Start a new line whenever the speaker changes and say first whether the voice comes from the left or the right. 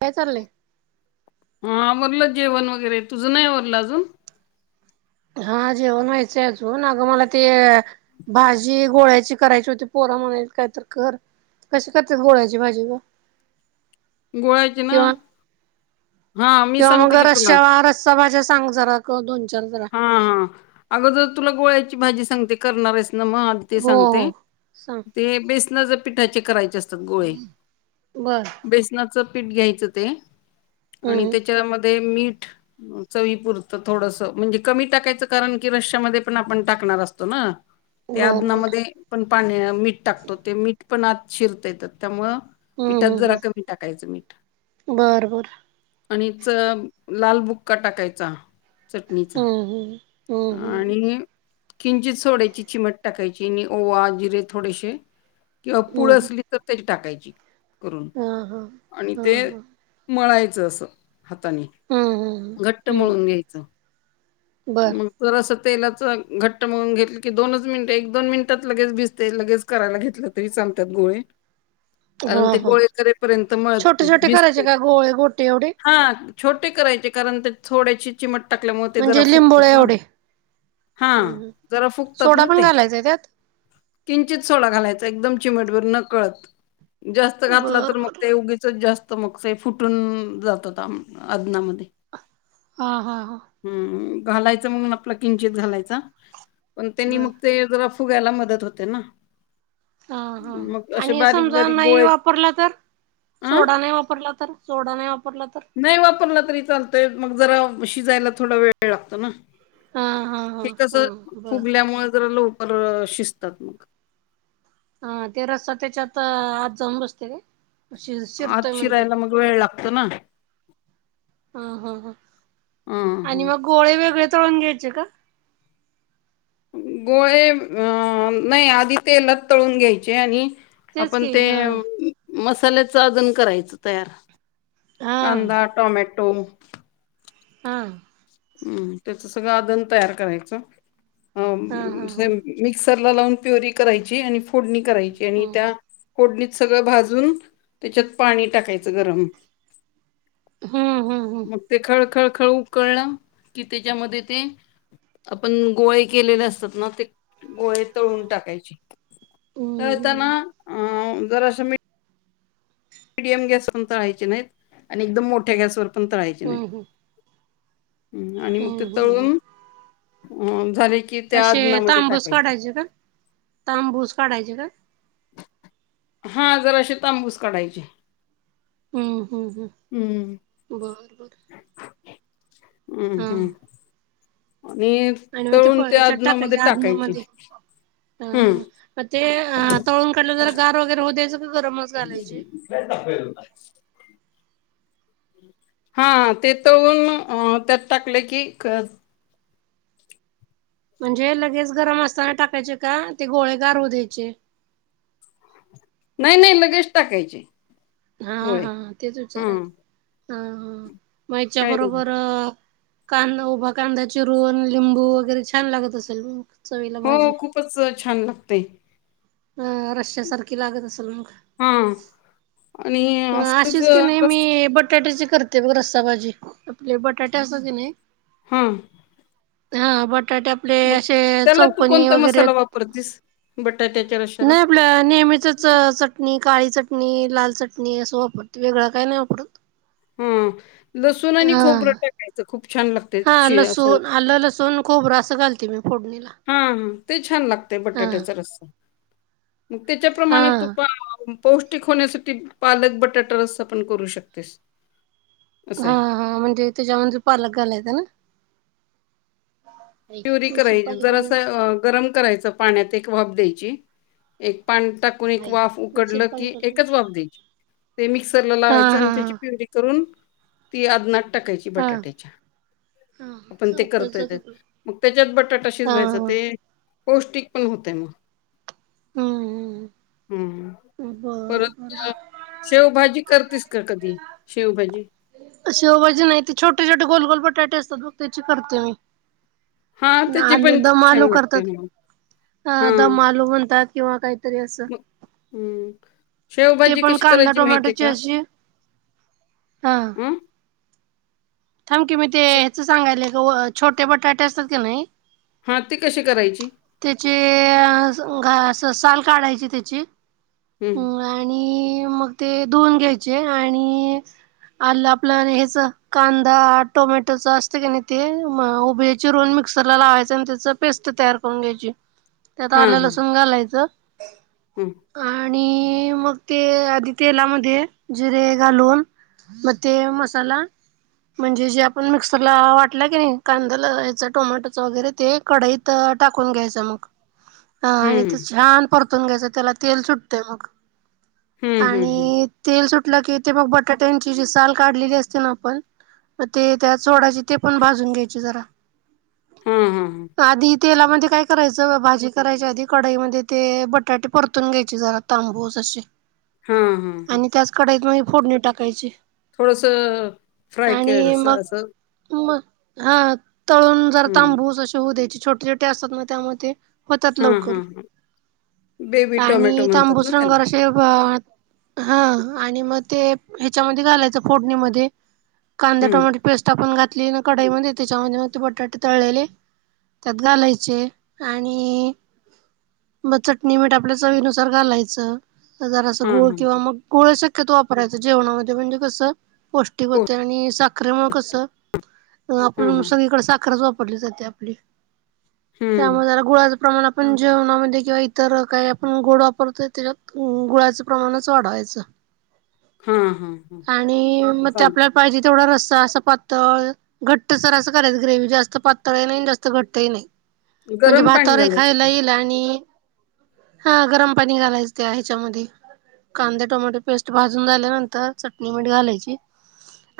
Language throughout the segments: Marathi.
right: काय चाललंय
left: हा आवरलं जेवण वगैरे तुझ नाही आवरलं अजून?
right: हा जेवण व्हायचंय अजून अगं मला ते भाजी गोळ्याची करायची होती पोराना त्यामुळे काय तर कर कशी करते गोळ्याची भाजी
left: गोळयाची ना
right: किंवा
left: हा मी
right: किंवा मग
left: सांगते की तुला
right: रस्सा रस्सा भाज्या सांग जरा दोन चार जरा
left: हा- हा अगं जर तुला गोळ्याची भाजी सांगते करणार हायसना मग ते
right: हो हो
left: सांगते
right: सांग
left: ते बेसनाच्या पिठाचे करायचे असतात. गोळे
right: बर
left: बेसनाच पीठ घ्यायचं ते आणि
right: हम्म
left: त्याच्यामध्ये मीठ चवीपुरतं थोडस म्हणजे कमी टाकायचं कारण की रश्यामध्ये पण आपण टाकणार असतो ना ते
right: बर बर
left: आदनामध्ये पण पाणी मीठ टाकतो ते मीठ पण आत शिरता त्यात त्यामुळ
right: हम्म
left: पिठात
right: हम्म
left: जरा
right: हम्म
left: कमी टाकायचं मीठ.
right: बर बर
left: आणिच लाल बुक्का टाकायचा.
right: हम्म,
left: चटणीचा
right: हम्म. हम्म हम्म
left: आणि किंचित सोड्याची चिमट टाकायची आणि ओवा जिरे थोडेशे. किंवा पूड
right: हम्म
left: असली तर त्याची टाकायची करून
right: हा हा
left: आणि
right: हा
left: ते
right: हा
left: मळायच अस हातानी
right: हम्म हम्म
left: घट्ट मळून
right: हम्म
left: घ्यायचं
right: बर
left: मग जरास तेलाच घट्ट म्हळून घेतलं की दोनच मिनटे एक दोन मिनटात लगेच भिजते लगेच करायला घेतलं तरी चालेल सांगतात गोळे
right: हा
left: कारण ते
right: हा
left: गोळे करेपर्यंत मळत
right: छोटे छोटे करायचे
left: भिजते
right: का गोळे गोटे एवढे
left: हा छोटे करायचे कारण ते थोड्याची चिमट टाकल्यामुळे ते
right: म्हणजे
left: जरा फुकतात
right: लिंबोळे एवढे
left: मग हा
right: हम्म हम्म.
left: जरा फुकतात
right: सोडा
left: ना
right: पण
left: ते
right: घालायचाय त्यात
left: किंचित सोडा घालायच एकदम चिमटभर न कळत जास्त घातला
right: बर
left: तर मग
right: बर
left: ते उगीचच जास्त मग ते फुटून जातात आदनामध्ये
right: हा- हा- हा
left: घालायचं म्हणून आपला किंचित घालायचा पण त्यांनी
right: बर
left: मग ते जरा फूगायला मदत होते ना
right: हा- हा
left: मग असे
right: आणि समजा
left: बारीक-बारीक
right: नाही
left: गोळे
right: वापरला तर
left: अ?
right: सोडा नाही वापरला तर सोडा नाही वाप
left: नाही वापरला तरी चालतय मग जरा शिजायला थोडा वेळ लागतो ना
right: हा हा हा
left: हे कस
right: हा बर
left: फुगल्यामुळे जरा लव कर शिजतात मग
right: हा ते रस्सा त्याच्यात आत जाऊन बसतय ने
left: आत शिरायला मग वेळ लागतो ना
right: हा -हा -हा
left: हां, हां.
right: आणि मग गोळे वैग तळून घ्यायचे का
left: गोळे अ नाही आधी तेलात तळून घ्यायचे आणि
right: तेच
left: आपण
right: की
left: ते
right: हा
left: मसाल्याच अजून करायचं तयार
right: हा
left: कांदा टोमॅटो
right: हा
left: त्याच सगळं आदन तयार करायचं अ
right: हा हा हा
left: मिक्स तरला लावून प्युरी करायची आणि फोडणी करायची आणि
right: हम्म
left: त्या फोडणी- सगळं भाजून त्याच्यात पाणी टाकायचं गरम
right: हम्म हम्म हम्म हम्म
left: मग ते खळखळ खळ उकळलं की त्याच्यामध्ये ते- आपण गोळे केलेले असतात ना ते गोळे तळून टाकायचे
right: हम्म
left: ताना
right: हम्म
left: अ जरा असं मी मीडियम गॅस पण तळायचे नाहीत आणि एकदम मोठ्या गॅसवरर पण तळायचे नाहीत
right: हम्म हम्म.
left: ह् आणि मग ते
right: हम्म हम्म हम्म
left: तळून अ- झाले की त्या
right: असे
left: आदनामध्ये
right: तांबूस
left: टाकायचे
right: काढायचे का तांबूस काढायचे का
left: हा जरा असे तांबूस काढायचे
right: हम्म हम्म हम्
left: हम्म
right: बरोबर
left: हम् हम्म
right: आणि मग ते
left: तळून
right: पोयच्यात
left: आदनामध्ये
right: टाकायच्या
left: टाकायचे
right: आदनामध्ये
left: हम्म
right: ते तळून काढलं ज गार वगैरे होऊ द्याच
left: इ तफे होता हा ते तळुन त्यात टाकले की
right: म्हणजे लगेच गरम असताना टाकायचे का ते गोळे गारू द्यायचे [inaudible]
left: नाही नाही लगेच टाकायचे
right: हा
left: गोळे
right: हा तेच
left: हा
right: विचारायच हा हा मगच्या
left: काय नाही
right: बरोबर कांदा उभा कांदा चिरूण लिंबू वगैरे छान लागत असेल मग चवीला
left: हो
right: भाजी
left: खूपच छान लागतेय
right: अ रश्या सारखी लागत असेल मग
left: हम्म
right: अशीस की नाही मी बटाट्याचे करते ब रस्सा भाजी आपले बटाटे अस क नाही
left: हा हा
right: हा बट बटाटे आपले
left: त्याला तू
right: चौकोनी
left: कोणता
right: वगेरे
left: मसाला वापरतीस बटाट्याच्या रशाला?
right: नाही आपले नेहमी तर चटणी काळी चटणी लाल चटणी असं वापरते वेगळं काय नाही वापरत
left: हा लसूण आणि
right: हा
left: खोबर टाकायच
right: हा लसूण आलं लसूण खोबरं असं घालते मी फोडणीला
left: हा हा ते छान लागते
right: हा
left: बटाट्याचा रस्सा मग
right: हा
left: त्याच्याप्रमाणे तू पौष्टिक होण्यासाठी पालक बटाटा रस्ता पण करू शकतेस असं
right: हा
left: आहे
right: हा म्हणजे त्याच्या म्ह पालक झाालायत ना
left: प्युरी
right: तुळशीला
left: करायची
right: पाणी घालून
left: जरास गरम करायचं पाण्यात एक वाप द्यायची एक पान टाकून एक वाफ
right: तुळशीला
left: उकडलं
right: पाणी
left: की
right: घालून
left: एकच वाफ द्यायची ते मिक्सरला
right: हा
left: लावायचं
right: हा
left: आणि त्याची पिवडी करून ती आदनाट टाकायची
right: हा हा
left: बटाट्याच्या
right: हा
left: आपण ते
right: चौकळीच
left: करतोयेत
right: तिथून
left: मग त्याच्यात बटाटाशीच
right: हा
left: व्हायचं
right: हा
left: ते पौष्टिक पण होतय मग
right: हम्म हम्म
left: हं परत शेवभाजी करतेस का कधी शेवभाजी
right: शेवजी नाही ते छोटे छोटे गोलगोल बटाटे असतात मग त्याची करते
left: हां
right: मी
left: त्याची
right: आलू
left: पण
right: दम
left: खूप
right: आलू
left: छान लागते
right: करतात
left: मग.
right: अ
left: हां
right: दम आलू म्हणतात किंवा काहीतरी असं
left: मग हं.
right: ते
left: शेवभाजी
right: पण
left: कशी
right: कांदा
left: करायची माहिती
right: टोमॅटोची
left: आहे का?
right: अशी हा
left: अं?
right: थमकीी मी ते
left: शे
right: हच सांगायल का छोटे बटाटे असतात की नाही
left: हां ती कशी करायची?
right: त्याचे घ ससाल काढायची त्याची
left: हं.
right: आणि मग ते दोन घ्यायचे आणि आल्ल आपल हेच कांदा टोमॅटोच असतं का नाही ते म ऊभे चिरून मिक्सरला लावायचं आणि त्याच पेस्ट तयार करून घ्यायची त्यात
left: हां,
right: आल्ल
left: हां.
right: लसून घालायचं
left: हं,
right: आणि मग ते आधी तेलामध्ये जिरे घालून म ते मसाला म्हणजे जे आपण मिक्सरला वाटलं की नाही कांदा याच टोमॅटोच वगैरे ते कढईत टाकून घ्यायचं मग हा आणि ते
left: हं.
right: छान परतून घ्यायचं त्याला तेल सुटतय मग
left: हं, हं, हं.
right: आणि तेल सुटलं की ते मग बटाट्यांची जी साल काढलेली असते ना आपण ते त्या चोडाची ते पण भाजून घ्यायचे जरा
left: हा हा हम
right: आधी तेलामध्ये काय करायचं भाजी करायच्या आधी कडाईमध्येध्ये ते बटाटे परतून घ्यायचे जरा तांबूस असे
left: हां, हां,
right: आणि त्याच कढईत मग फोडणी टाकायची
left: थोडस
right: आणि मग मग हा तळून जरा
left: हं.
right: तांबूस असे होऊ द्यायचे छोटे छोटे असतात ना त्यामध्ये होतात
left: हां,
right: लवकर
left: हां, हां. बेबी टोमॅटो
right: आणि
left: म्हणतात
right: तांबूस
left: ना
right: रंगवर
left: त्याला.
right: असे हा आणि मग ते ह्याच्यामध्ये घालायचं फोडणीमध्ये कांदा
left: हं.
right: टमॅटो पेस्ट आपण घातली ना कढाईमध्ये त्याच्यामध्ये मग ते बटाटे तळलेले त्यात घालायचे आणि मग चटणी मीठ आपल्या चवीनुसार घालायचं जरा अस
left: हां,
right: गुळ
left: हां.
right: किंवा मग गुळ शक्यतो वापरायच जेवणामध्ये म्हणजे कसं पौष्टिक
left: हो.
right: आणि साखरेमुळ कसं
left: हां,
right: आपण
left: हां.
right: सगळीकडे साखरच वापरली जाते आपली
left: हं.
right: त्यामुळे जरा गुळाच प्रमाण आपण जेवणामध्ये किंवा इतर काही आपण गोड वापरतोय त्यात गुळाचं प्रमाणच वाढावायच
left: हां, हां, हां.
right: आणि मग
left: चालतं.
right: आपल्याला पाहिजे तेवढा रस्सा असं पातळ घट्ट सर असं करायच ग्रेव जास्त पातळही नाही जास्त घट्टही नाही म्हणजे
left: गरम पाणी
right: भातावरही
left: घालायचं
right: खायला
left: ते.
right: येईल आणि हा गरम पाणी घालायच ते ह्याच्यामध्ये कांदे टोमॅटो पेस्ट भाजून झाल्यानंतर चटनी मीठ घालायची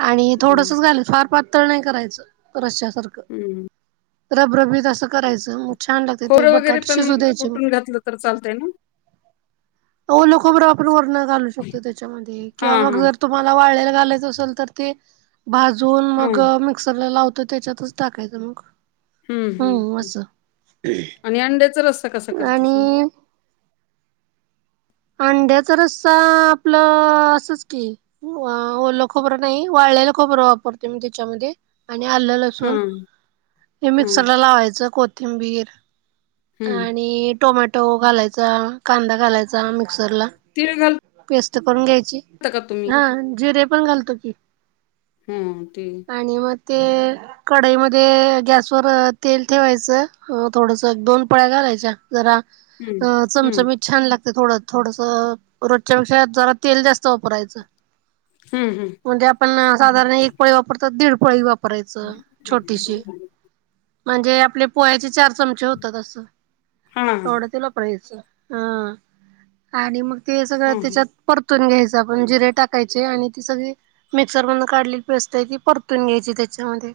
right: आणि
left: हं,
right: थोडसच घालेल फार पातळ नाही करायचं रश्या सारखं
left: हं.
right: रबरबीत अस करायचं छान लागते ते
left: खोबरं वगैरे
right: बटाट
left: पण
right: शिजू द्यायचे मग
left: कुटून घातलं तर चालतंय ना?
right: ओल खबर आपण वरण घालू शकतो त्याच्यामध्ये किंवा
left: हां,
right: मग
left: हां.
right: जर तुम्हाला वाळयला घालायच असल तर ते भाजून
left: हां.
right: मग मिक्सरला लावत त्याच्यातच टाकायचं मग
left: हम्म हम् हम् आणि अंड्याचा रस्ता कसा करतेस मग
right: आणि आन अंढ्याचा रस्ता आपलं असच की ओलं खबर नाही वाळलेल खोबर वापरते मी त्याच्यामध्ये आणि आलं लसून
left: हां,
right: हे
left: हां.
right: मिक्सरला लावायचं कोथिंबीर
left: हं.
right: आणि टोमॅटो घालायचा कांदा घालायचा मिक्सरला
left: तिळ
right: पेस्ट करून घ्यायची हा जीरे पण घालतो की
left: हम्म
right: आणि मग ते कढाईमध्येध्ये गॅसवर तेल ठेवायचं थोडस दोन पळ्या घालायच्या जरा
left: हं, हं.
right: चमचमी छान लागते ते थोडं थोडस रोजच्या पेक्षा जरा तेल जास्त वापरायचं
left: हं, हं.
right: म्हणजे आपण साधारण एक पळी वापरतो दिड पळी वापर पोरायच छोटीशी म्हणजे आपले पोह्याचे चार चमचे होता तस
left: हां, हां.
right: तेवढ तेल वापरायच ह आणि मग ते सगळ
left: हां, हां.
right: त्याच्यात परतून घ्यायच आपण जिरे टाकायचे आणि ती सगळी मिक्सर मधन काढली पेस्ट आहे ती परतून घ्यायची त्याच्यामध्ये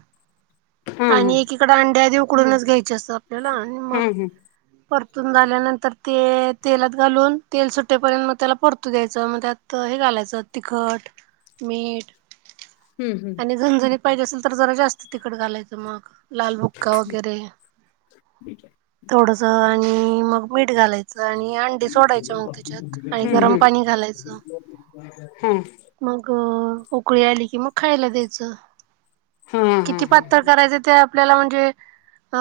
left: हां, हां.
right: आणि एकीकड अंड्या आधी उकडूनच घ्यायची जस आपल्याला आणि मग
left: हां, हां.
right: परतून झाल्यानंतर ते तेलात घालून तेल सुटेपर्यंत मग त्याला परतू द्यायच मग त्यात हे घालायच तिखट मीठ
left: हं, हं.
right: आणि झणझणीत पाहिजे असेल तर जरा जास्त तिकट घालायच मग लालबुक्का वगैरे थोडस आणि मग मीठ घालाय आणि अंडी सोडायच मग त्याच्यात आणि गरम पाणी घालायच
left: हम्म्
right: मग उकळी आली की मग खायला द्यायच
left: हां, हां,
right: किती
left: हां.
right: पातळ करायच त्या आपल्याला म्हणजे अ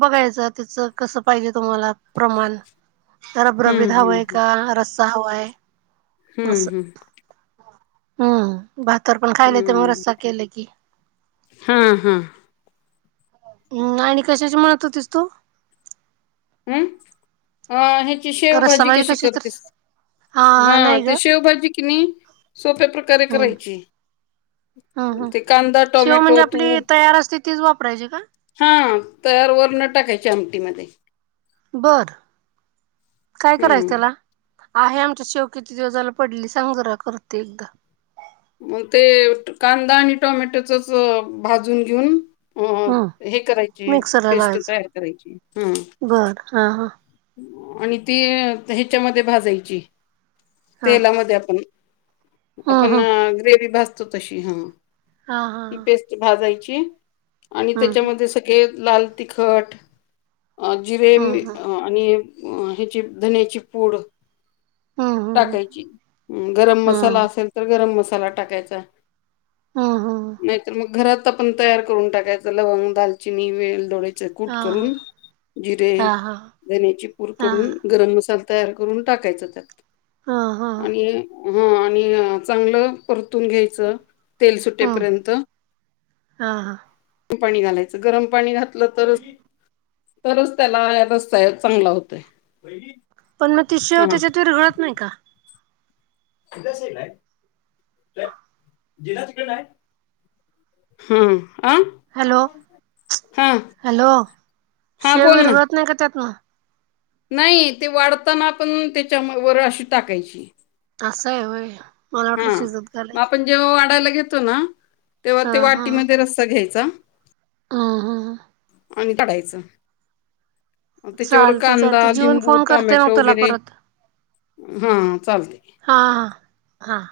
right: बघायच त्याच कस पाहिजे तुम्हाला प्रमाण रबरबित
left: हं,
right: हवय का रस्सा हवाय?
left: हम्म हम्म
right: हम्म् भातावर पण खायला येते मग
left: हं.
right: रस्सा केले की
left: हां, हां.
right: हम्म् आणि कशाशी म्हणत होतेस तू
left: अम्म् अ ह्याची
right: रस्सा
left: शेवभाजी
right: भाजी
left: कशी
right: तर
left: करतेस? हा ते शेवभाजी कि नाही सोप्या प्रकारे
right: हम्म
left: करायची
right: हम्म हम्म
left: ते कांदा
right: शेव म्हणजे
left: टोमॅटो
right: आपली
left: तूप
right: तयार असते तीच वापरायची का
left: हा तयार वरण टाकायची आमटीमध्ये
right: बर काय करायच
left: हं.
right: त्याला आहे आमच्या शेव कीती दिवस झाल पडली सांग जरा करते एकदा
left: मग ते कांदा आणि टोमॅटोचच भाजून घेऊन अ
right: हम्म
left: हे करायचे
right: मिक्सरला
left: पेस्ट
right: लावायचं
left: तयार करायची हम्म्
right: बरं हा हा
left: आणि ती ह्याच्यामध्ये भाजायची
right: हा
left: तेलामध्ये आपण
right: हा
left: आपण
right: हा
left: ग्रेवी भाजतो तशी हा
right: हा हा
left: ही पेस्ट भाजायची हम्म् आणि
right: हा हा
left: त्याच्यामध्ये सगळे लाल तिखट अ जिरे
right: हा हा
left: मिठ हि एक अ ह्याची धन्याची पूड
right: हम्म हम्म
left: टाकायची अम्म् गरम मसाला
right: हम्म
left: असेल तर गरम मसाला टाकायचा
right: हम्म हम्म
left: नाहीतर मग घरात आपण तयार करून टाकायच. लवंग, दालचिनी, वेलदोडे ते कूट
right: हा
left: करून जिरे,
right: हा हा
left: धण्याची पुड
right: हा
left: करून गरम मसाल तयार करून टाकायच त्यात
right: हा हा
left: हो आणि चांगल परतू न घ्यायच तेल
right: हम्म
left: सुटेपर्यंत
right: हा हा
left: पाणी घालायच. गरम पाणी घातल तरच तरच त्याला ह रस्सा चांगला होतोय.
right: पण मग ती शेव
left: हां,
right: त्याच्यात विरघळत नाही का?
left: तथल आहे जिना चिकट आहे [unintelligible] हम्म्
right: हॅलो, हॅलो,
left: हां
right: शेव
left: बोल ना.
right: विरघळत नाही का त्यात मगं
left: नाही ते वाढताना पण त्याच्या म वर अशी टाकायची.
right: असं होय. मला
left: हा
right: वाटलं शिजत
left: मग
right: घालायची
left: आपण जेव्हा वाढायला घेतो ना तेव्हा
right: हा
left: ते वाटीमध्ये रस्सा घ्यायचा.
right: हा हा हा
left: आणि काढायच. त्याच्या वर
right: चालते
left: कांदा,
right: चालते जीवन
left: लिंबू,
right: फोन करते मग
left: टोमॅटो
right: तुला
left: वगैरे
right: परत
left: हा चालते.
right: हा हा हा